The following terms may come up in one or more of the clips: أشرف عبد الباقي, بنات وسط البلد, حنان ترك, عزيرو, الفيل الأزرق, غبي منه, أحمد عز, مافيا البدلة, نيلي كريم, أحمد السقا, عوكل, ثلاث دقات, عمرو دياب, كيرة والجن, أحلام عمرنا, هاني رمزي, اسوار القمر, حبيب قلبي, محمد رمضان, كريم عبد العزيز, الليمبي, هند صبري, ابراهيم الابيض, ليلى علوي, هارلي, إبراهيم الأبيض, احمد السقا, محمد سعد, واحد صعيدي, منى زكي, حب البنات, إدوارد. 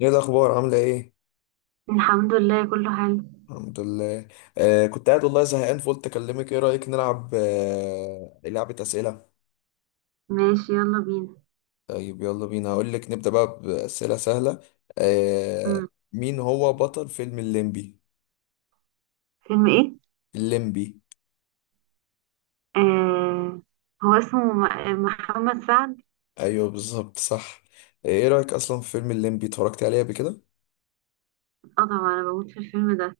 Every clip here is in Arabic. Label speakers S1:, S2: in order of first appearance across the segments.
S1: ايه الاخبار؟ عامله ايه؟
S2: الحمد لله، كله حلو.
S1: الحمد لله. كنت قاعد والله زهقان فقلت اكلمك، ايه رايك نلعب لعبه اسئله؟
S2: ماشي، يلا بينا.
S1: طيب، يلا بينا، هقول لك نبدا بقى باسئله سهله. آه.
S2: مم.
S1: مين هو بطل فيلم الليمبي؟
S2: فيلم ايه؟
S1: الليمبي.
S2: آه، هو اسمه محمد سعد.
S1: ايوه، بالظبط، صح. ايه رايك اصلا في فيلم الليمبي؟ اتفرجت عليه قبل كده؟
S2: اه طبعا، انا بموت في الفيلم ده.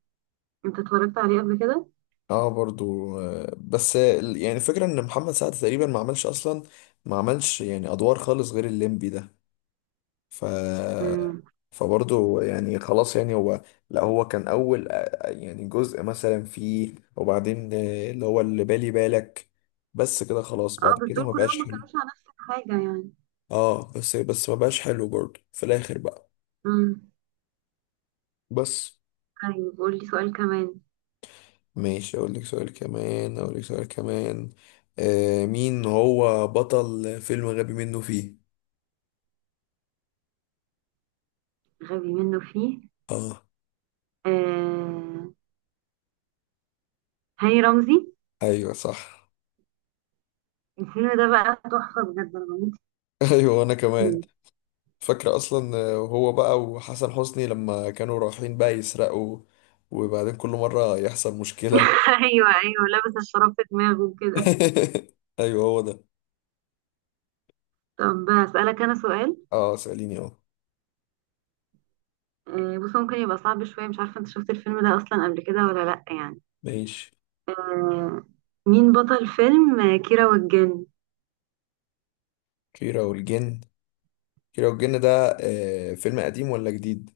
S2: انت اتفرجت عليه قبل كده؟
S1: اه، برضو بس يعني الفكره ان محمد سعد تقريبا ما عملش اصلا. ما عملش يعني ادوار خالص غير الليمبي ده. ف
S2: مم.
S1: فبرضه يعني خلاص، يعني هو، لا، هو كان اول يعني جزء مثلا فيه، وبعدين اللي هو اللي بالي بالك. بس كده خلاص،
S2: اه
S1: بعد
S2: بس
S1: كده
S2: دول
S1: ما
S2: كلهم
S1: بقاش
S2: ما
S1: حلو.
S2: كانوش على نفس الحاجة يعني.
S1: اه، بس ما بقاش حلو برضه في الاخر بقى.
S2: مم.
S1: بس.
S2: طيب قول لي سؤال كمان.
S1: ماشي، اقول لك سؤال كمان، اقول لك سؤال كمان. مين هو بطل فيلم غبي منه فيه؟
S2: غبي منه فيه؟
S1: اه.
S2: آه، هاني رمزي.
S1: ايوه، صح.
S2: الفيلم ده بقى تحفة، بجد انا بموت
S1: ايوه، انا كمان.
S2: فيه.
S1: فاكرة أصلا هو بقى وحسن حسني لما كانوا رايحين بقى يسرقوا، وبعدين كل مرة يحصل مشكلة.
S2: ايوه ايوه، لابس الشراب في دماغه وكده.
S1: أيوه، هو ده.
S2: طب هسألك انا سؤال.
S1: اه، سأليني، اه.
S2: بص، ممكن يبقى صعب شوية، مش عارفة انت شفت الفيلم ده اصلا قبل كده ولا لأ يعني.
S1: ماشي.
S2: آه، مين بطل فيلم كيرة والجن؟
S1: كيرة والجن. كيرة والجن ده فيلم قديم ولا جديد؟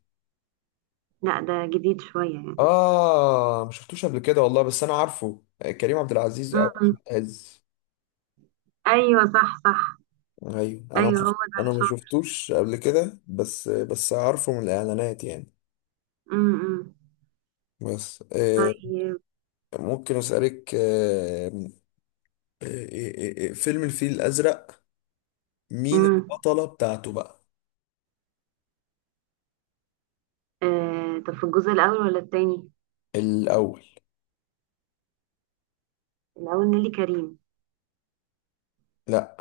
S2: لأ، ده جديد شوية يعني.
S1: اه، مشفتوش قبل كده والله، بس أنا عارفه كريم عبد العزيز أو
S2: امم.
S1: أحمد عز.
S2: ايوه صح صح.
S1: أيوه، أنا.
S2: ايوه هو ده
S1: أنا ما
S2: شاطر.
S1: شفتوش قبل كده، بس عارفه من الإعلانات يعني.
S2: امم.
S1: بس
S2: طيب.
S1: ممكن أسألك فيلم الفيل الأزرق، مين
S2: امم.
S1: البطلة بتاعته بقى؟
S2: طب في الجزء الاول ولا التاني؟
S1: الأول.
S2: الاول نيلي كريم.
S1: لا.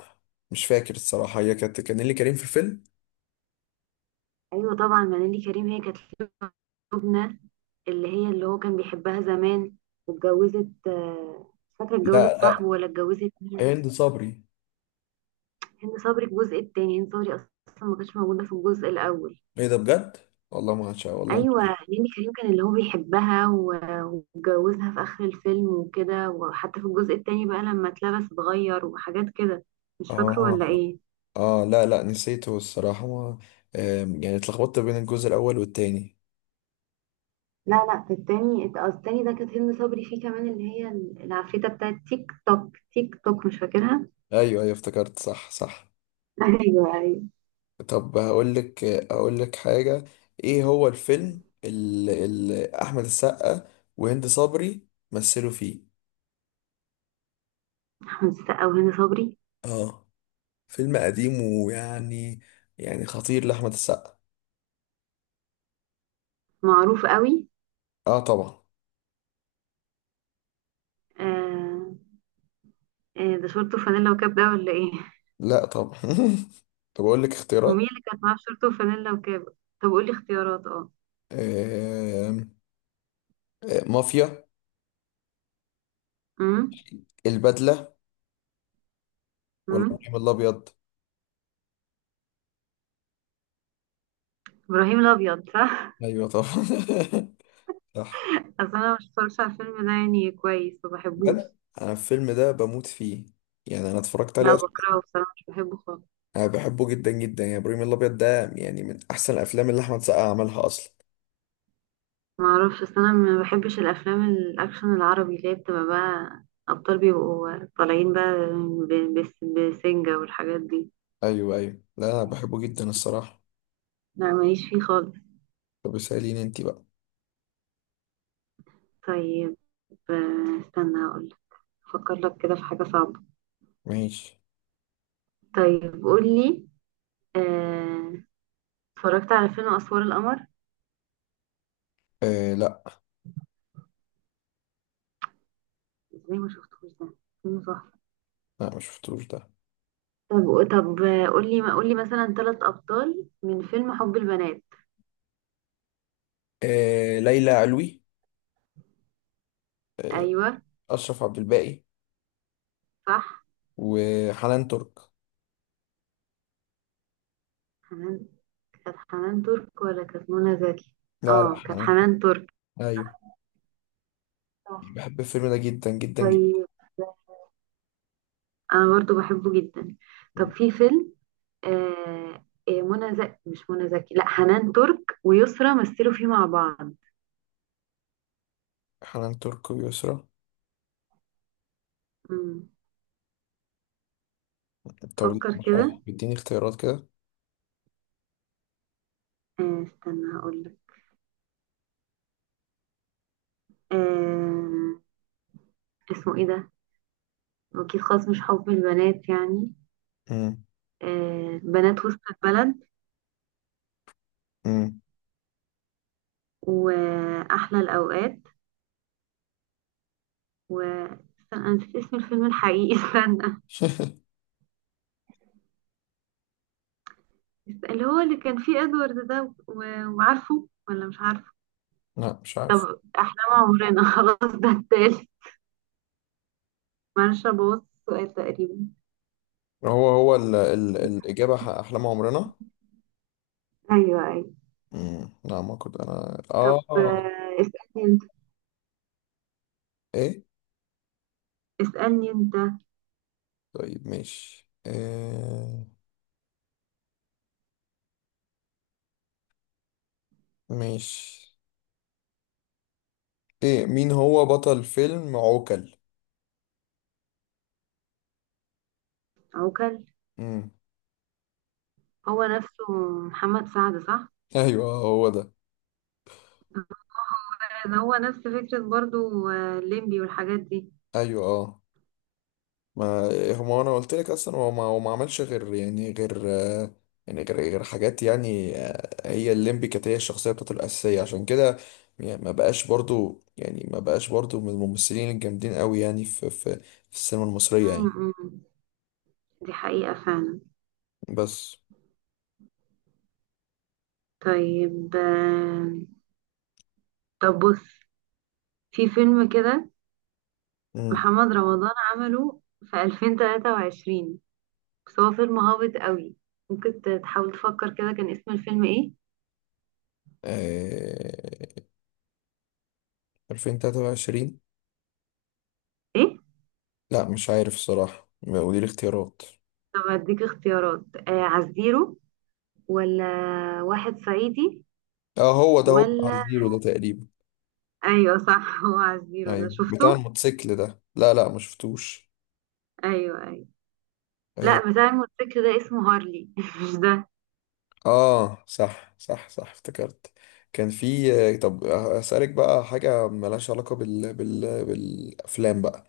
S1: مش فاكر الصراحة، هي كانت كان اللي كريم في الفيلم.
S2: ايوه طبعا، ما نيلي كريم هي كانت لبنى، اللي هي اللي هو كان بيحبها زمان. واتجوزت مش فاكرة
S1: لا،
S2: اتجوزت صاحبه
S1: لا.
S2: ولا اتجوزت مين.
S1: هند صبري.
S2: هند صبري. الجزء التاني هند صبري، اصلا ما كانتش موجوده في الجزء الاول.
S1: ايه ده؟ بجد؟ والله ما عشان والله
S2: ايوه،
S1: مش-
S2: نيلي كريم كان اللي هو بيحبها و- واتجوزها في اخر الفيلم وكده، وحتى في الجزء التاني بقى لما اتلبس اتغير وحاجات كده. مش فاكره ولا
S1: اه،
S2: ايه؟
S1: اه، لا، لا، نسيته الصراحة، ما، يعني اتلخبطت بين الجزء الأول والتاني.
S2: لا لا، في التاني التاني ده كانت هند صبري فيه كمان، اللي هي العفريتة بتاعت تيك توك تيك توك، مش فاكرها؟
S1: ايوه، ايوه، افتكرت، صح، صح.
S2: ايوه ايوه.
S1: طب، هقول لك اقول لك حاجة، ايه هو الفيلم اللي احمد السقا وهند صبري مثلوا فيه؟
S2: احمد السقا وهند صبري؟
S1: اه. فيلم قديم، ويعني، يعني خطير لأحمد السقا.
S2: معروف قوي.
S1: اه، طبعا.
S2: آه. آه، ده شورت وفانيلا وكاب ده ولا ايه؟
S1: لا، طبعا. طب، اقول لك
S2: ومين
S1: اختيارات.
S2: اللي كانت معاه بشورت وفانيلا وكاب؟ طب قولي اختيارات، اه.
S1: آم، آه، مافيا،
S2: امم.
S1: البدلة، ولا
S2: امم.
S1: ابراهيم الابيض؟
S2: ابراهيم الابيض صح.
S1: ايوه، طبعا. صح.
S2: اصل انا مش بتفرجش على الفيلم ده يعني كويس، ما بحبوش.
S1: بجد؟ انا الفيلم ده بموت فيه، يعني انا اتفرجت
S2: لا
S1: عليه اصلا.
S2: بكرهه بصراحه، مش بحبه خالص.
S1: انا بحبه جدا جدا، يعني ابراهيم الابيض ده يعني من احسن الافلام اللي احمد سقا عملها اصلا.
S2: ما اعرفش، اصل انا ما بحبش الافلام الاكشن العربي اللي هي بتبقى بقى ابطال بيبقوا طالعين بقى بسنجة والحاجات دي.
S1: ايوه، ايوه، لا، انا بحبه جدا الصراحة.
S2: لا ماليش فيه خالص.
S1: طب، اساليني انت بقى.
S2: طيب، استنى اقول. افكر لك كده في حاجه صعبه.
S1: ماشي.
S2: طيب قولي. آه، اتفرجت على فيلم اسوار القمر؟
S1: لا،
S2: ازاي ما شفتوش ده، فيلم تحفة.
S1: لا، ما شفتوش ده.
S2: طب طب، قولي ما قولي مثلا ثلاث ابطال من فيلم حب البنات.
S1: ليلى علوي،
S2: ايوه
S1: أشرف عبد الباقي،
S2: صح.
S1: وحنان ترك.
S2: حنان. كانت حنان ترك ولا كانت منى زكي؟
S1: لا، لا،
S2: اه كانت
S1: حنان ترك.
S2: حنان ترك.
S1: أيوه.
S2: صح.
S1: بحب الفيلم ده جدا جدا جدا.
S2: طيب. انا برضو بحبه جدا. طب في فيلم منى زكي، مش منى زكي، لا، حنان ترك ويسرا مثلوا فيه مع بعض.
S1: حنان ترك ويسرا.
S2: مم.
S1: طب، لا،
S2: فكر
S1: مش عارف،
S2: كده.
S1: اديني اختيارات كده.
S2: آه استنى هقول لك. آه، اسمه ايه ده؟ واكيد خلاص مش حب البنات يعني.
S1: مم.
S2: آه، بنات وسط البلد،
S1: مم.
S2: وأحلى الأوقات، و استنى، أنا نسيت اسم الفيلم الحقيقي. استنى. اللي هو اللي كان فيه إدوارد ده و- وعارفه ولا مش عارفه.
S1: لا، مش عارف.
S2: طب احنا مع عمرنا. خلاص، ده التالت. معلش، أبوظ السؤال تقريبا.
S1: هو ال الإجابة أحلام عمرنا.
S2: أيوه أيوه.
S1: مم. لا، ما كنت أنا
S2: طب،
S1: آه
S2: اسألني أنت.
S1: إيه؟
S2: اسألني أنت.
S1: طيب، ماشي. ماشي. إيه، مين هو بطل فيلم عوكل؟
S2: عوكل؟
S1: مم.
S2: هو نفسه محمد سعد صح؟
S1: أيوه، هو ده.
S2: ده هو نفس فكرة برضو الليمبي والحاجات دي.
S1: أيوه. ما هو انا قلت لك اصلا، هو ما هو ما عملش غير، يعني غير يعني غير حاجات، يعني هي الليمبي كانت هي الشخصيه بتاعته الاساسيه عشان كده. يعني ما بقاش برضو، يعني ما بقاش برضو من الممثلين الجامدين قوي يعني في السينما المصريه يعني.
S2: م- م. دي حقيقة فعلا.
S1: بس.
S2: طيب، طب بص، في فيلم كده
S1: امم
S2: محمد رمضان عمله في 2023، بس هو فيلم هابط قوي. ممكن تحاول تفكر كده كان اسم الفيلم ايه.
S1: آه 2023؟
S2: ايه.
S1: لا، مش عارف الصراحه، قولي لي اختيارات.
S2: طب اديك اختيارات، آه، عزيرو، ولا واحد صعيدي،
S1: اه، هو ده، هو بتاع
S2: ولا
S1: زيرو ده تقريبا.
S2: ايوه صح. هو عزيرو ده
S1: ايوه، بتاع
S2: شفته؟
S1: الموتوسيكل ده، لا، لا، ما شفتوش.
S2: ايوه ايوه.
S1: آه،
S2: لا، بتاع الموتوسيكل ده اسمه هارلي. مش ده.
S1: اه، صح، صح، صح، افتكرت. كان في طب، اسالك بقى حاجه ملهاش علاقه بالافلام بقى.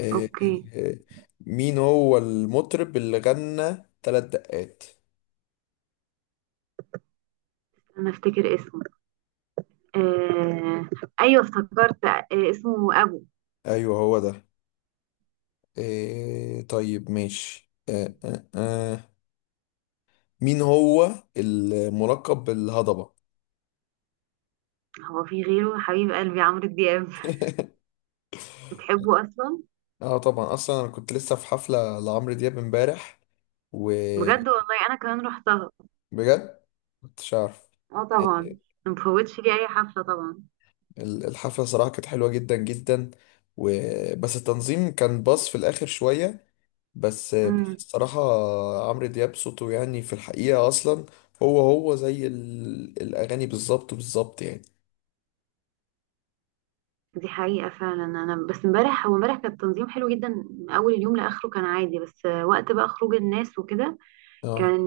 S1: آه،
S2: اوكي.
S1: آه، مين هو المطرب اللي غنى ثلاث دقات؟
S2: انا افتكر اسمه. آه... ايوه افتكرت، اسمه ابو.
S1: ايوه، هو ده. طيب، ماشي. مين هو الملقب بالهضبه؟
S2: هو في غيره حبيب قلبي عمرو دياب؟ بتحبه اصلا؟
S1: اه، طبعا، اصلا انا كنت لسه في حفله لعمرو دياب امبارح، وبجد.
S2: بجد والله انا كمان رحتها.
S1: كنتش عارف؟
S2: اه طبعا، ما بفوتش لي اي حفله طبعا.
S1: الحفلة صراحة كانت حلوة جدا جدا. و... بس التنظيم كان باص في الآخر شوية. بس،
S2: امم.
S1: الصراحة، عمرو دياب صوته يعني في الحقيقة أصلا، هو زي الأغاني، بالظبط بالظبط، يعني.
S2: دي حقيقه فعلا. انا بس امبارح، هو امبارح كان التنظيم حلو جدا من اول اليوم لاخره، كان عادي، بس وقت بقى خروج الناس وكده
S1: اه.
S2: كان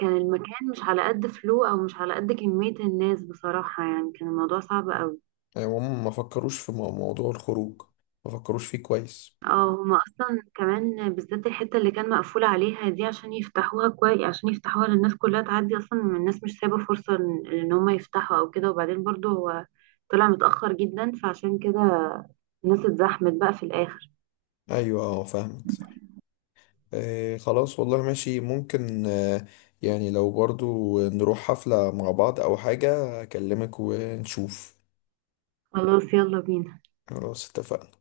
S2: كان المكان مش على قد فلو او مش على قد كميه الناس بصراحه، يعني كان الموضوع صعب قوي.
S1: يعني هم ما فكروش في موضوع الخروج، ما فكروش فيه كويس.
S2: اه هما اصلا كمان بالذات الحته اللي كان مقفول عليها دي، عشان يفتحوها كويس عشان يفتحوها للناس كلها تعدي، اصلا الناس مش سايبه فرصه إن هما يفتحوا او كده، وبعدين برضو هو طلع متاخر جدا، فعشان كده الناس اتزحمت بقى في الاخر.
S1: أيوة، اه، فاهمك، صح. خلاص، والله ماشي، ممكن. يعني لو برضو نروح حفلة مع بعض أو حاجة، أكلمك ونشوف.
S2: خلاص يلا بينا.
S1: خلاص، اتفقنا.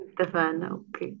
S2: اتفقنا اوكي.